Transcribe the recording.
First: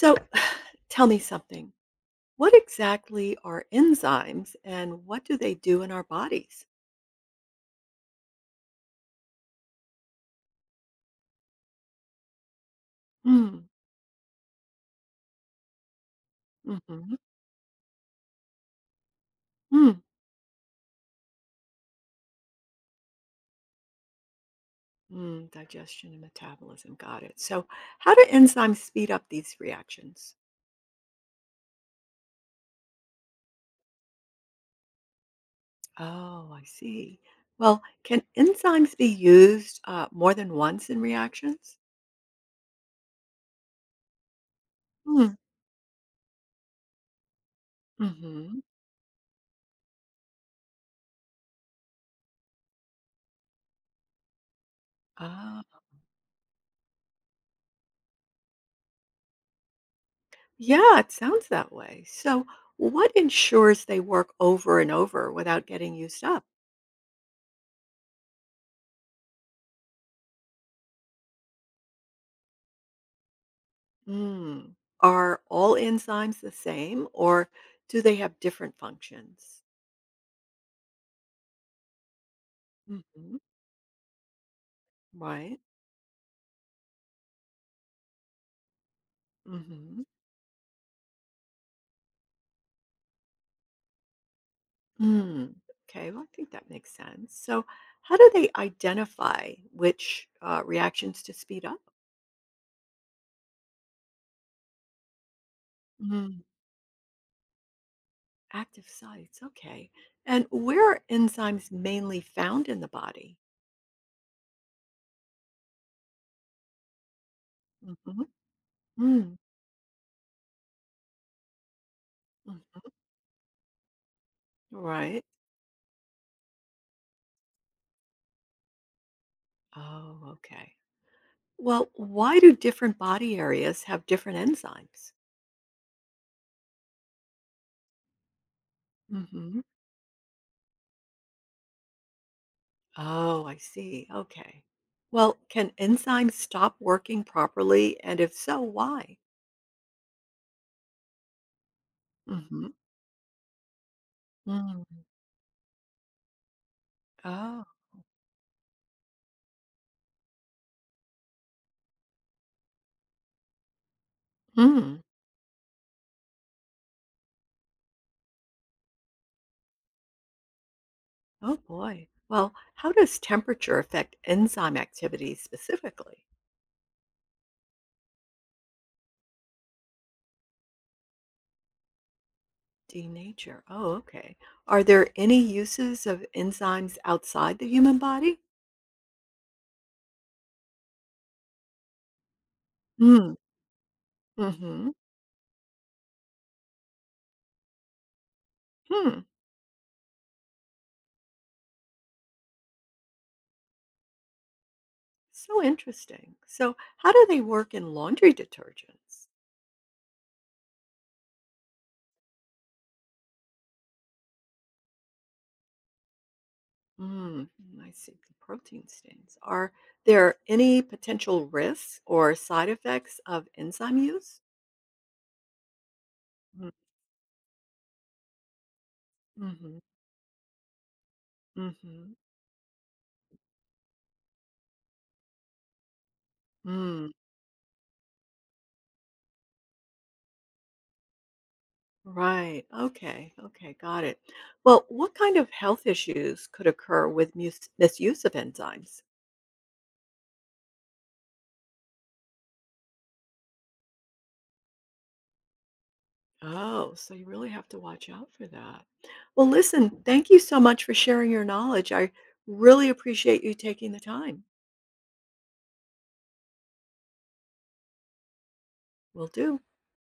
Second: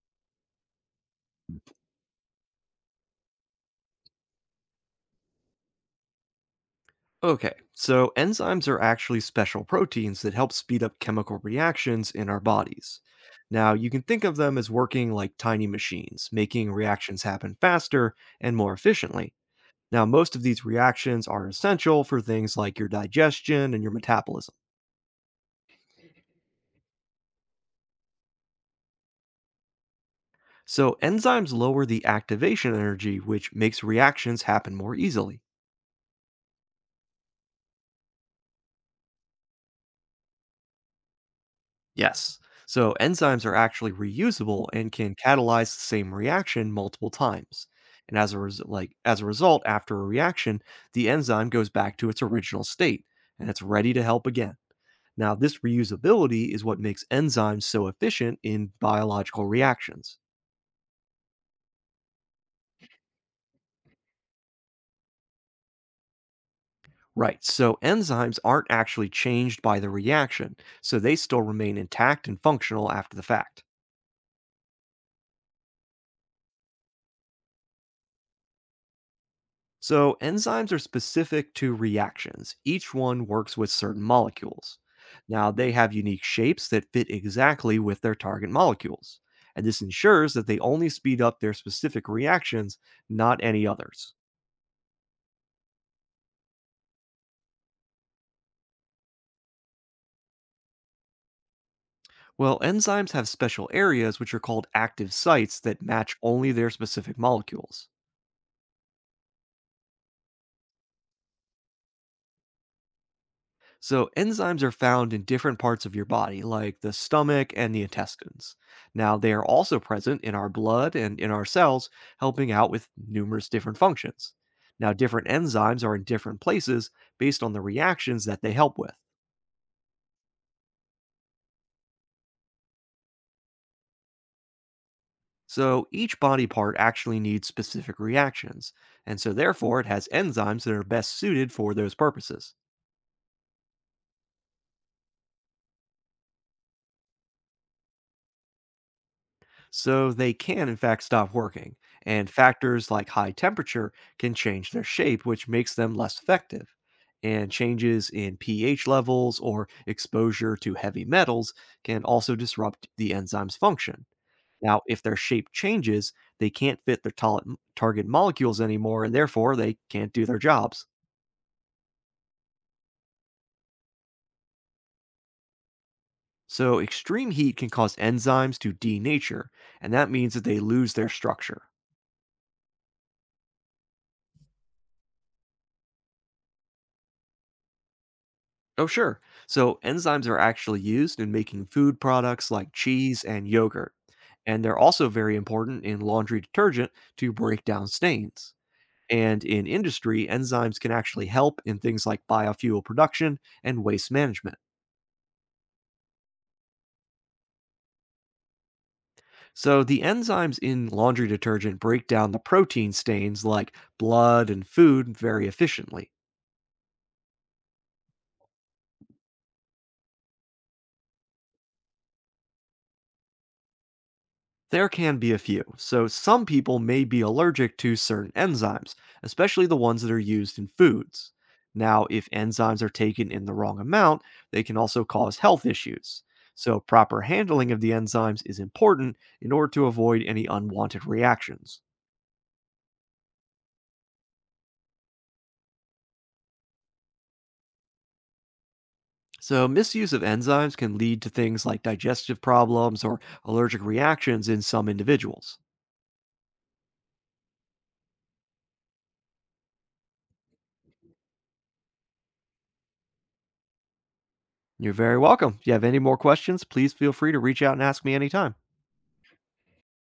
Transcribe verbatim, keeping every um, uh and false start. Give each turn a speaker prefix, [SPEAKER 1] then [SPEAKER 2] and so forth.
[SPEAKER 1] So, tell me something. What exactly are enzymes and what do they do in our bodies?
[SPEAKER 2] Okay, so enzymes are actually special proteins that help speed up chemical reactions in our bodies.
[SPEAKER 1] Mm.
[SPEAKER 2] Now, you can think of them as working like tiny machines, making
[SPEAKER 1] Mhm.
[SPEAKER 2] reactions happen faster and more efficiently.
[SPEAKER 1] Mm.
[SPEAKER 2] Now, most of these reactions are essential for things like your digestion and your metabolism.
[SPEAKER 1] mm, digestion and metabolism. Got it. So, how do enzymes speed up these reactions?
[SPEAKER 2] So, enzymes lower the activation energy, which makes reactions happen more easily.
[SPEAKER 1] Oh, I see. Well, can enzymes be used uh, more than once in reactions?
[SPEAKER 2] Yes. So enzymes are actually reusable and can
[SPEAKER 1] Mm.
[SPEAKER 2] catalyze the same reaction multiple times. And as a
[SPEAKER 1] Hmm.
[SPEAKER 2] res- like as a result, after a reaction, the enzyme goes back to its original state and it's ready to help again. Now, this
[SPEAKER 1] Ah,
[SPEAKER 2] reusability is what makes enzymes so efficient in biological reactions.
[SPEAKER 1] yeah, it sounds that way. So, what ensures they work over and over without getting used up?
[SPEAKER 2] Right. So enzymes aren't actually changed by the reaction, so they still remain intact and functional after the fact.
[SPEAKER 1] Mm. Are all enzymes the same or do they have different functions?
[SPEAKER 2] So, enzymes are specific to reactions. Each one
[SPEAKER 1] Hmm.
[SPEAKER 2] works with certain molecules. Now,
[SPEAKER 1] Right.
[SPEAKER 2] they have unique shapes that fit exactly with their target molecules. And this
[SPEAKER 1] Hmm.
[SPEAKER 2] ensures that they only speed up their specific reactions, not any others.
[SPEAKER 1] Mm. Okay. Well, I think that makes sense. So, how do they identify which uh, reactions to speed up?
[SPEAKER 2] Well, enzymes have special areas which are called active sites that match
[SPEAKER 1] Mm.
[SPEAKER 2] only their specific molecules.
[SPEAKER 1] Active sites. Okay. And where are enzymes mainly found in the body?
[SPEAKER 2] So, enzymes are found in different parts of your body, like the stomach and the
[SPEAKER 1] Hmm.
[SPEAKER 2] intestines. Now, they
[SPEAKER 1] Mm.
[SPEAKER 2] are also present in our blood and in our cells, helping out with
[SPEAKER 1] Hmm.
[SPEAKER 2] numerous different functions. Now,
[SPEAKER 1] Right.
[SPEAKER 2] different enzymes are in different places based on the reactions that they help with.
[SPEAKER 1] Oh, okay. Well, why do different body areas have different enzymes?
[SPEAKER 2] So, each body part actually needs specific reactions, and so
[SPEAKER 1] Hmm.
[SPEAKER 2] therefore it has enzymes that are best suited for those purposes.
[SPEAKER 1] Oh, I see. Okay. Well, can enzymes stop working properly? And if so, why?
[SPEAKER 2] So they can, in fact, stop working, and
[SPEAKER 1] Hmm.
[SPEAKER 2] factors like high temperature can change their
[SPEAKER 1] Mm.
[SPEAKER 2] shape, which makes them less effective. And
[SPEAKER 1] Oh.
[SPEAKER 2] changes in pH levels or exposure to heavy metals can also disrupt the enzyme's function. Now,
[SPEAKER 1] Hmm.
[SPEAKER 2] if their shape changes, they can't fit their tol- target molecules anymore, and therefore they can't do their jobs.
[SPEAKER 1] Oh, boy. Well, how does temperature affect enzyme activity specifically?
[SPEAKER 2] So, extreme heat can cause enzymes to denature, and that means that they lose their structure.
[SPEAKER 1] Denature. Oh, okay. Are there any uses of enzymes outside the human body?
[SPEAKER 2] Oh, sure. So enzymes are actually used in making food products like cheese
[SPEAKER 1] Mm.
[SPEAKER 2] and yogurt. And they're
[SPEAKER 1] Mm-hmm.
[SPEAKER 2] also very important in laundry detergent to break down stains.
[SPEAKER 1] Hmm.
[SPEAKER 2] And in industry, enzymes can actually help in things like biofuel production and waste management.
[SPEAKER 1] So interesting. So, how do they work in laundry detergents?
[SPEAKER 2] So, the enzymes in laundry detergent break down the protein stains like blood and food very efficiently.
[SPEAKER 1] Mm, I see the protein stains. Are there any potential risks or side effects of enzyme use?
[SPEAKER 2] There can be a few, so some people may be allergic to certain enzymes, especially the
[SPEAKER 1] Mm-hmm.
[SPEAKER 2] ones that are used in foods. Now,
[SPEAKER 1] Mm-hmm.
[SPEAKER 2] if enzymes are taken in the wrong amount, they can also cause health issues. So,
[SPEAKER 1] Mm,
[SPEAKER 2] proper handling of the enzymes is important in order to avoid any unwanted reactions.
[SPEAKER 1] right. Okay. Okay. Got it. Well, what kind of health issues could occur with mus- misuse of enzymes?
[SPEAKER 2] So, misuse of enzymes can lead to things like digestive problems or allergic reactions in some individuals.
[SPEAKER 1] Oh, so you really have to watch out for that. Well, listen, thank you so much for sharing your knowledge. I really appreciate you taking the time.
[SPEAKER 2] You're very welcome. If you have any more questions, please feel free to reach out and ask me anytime.
[SPEAKER 1] Will do.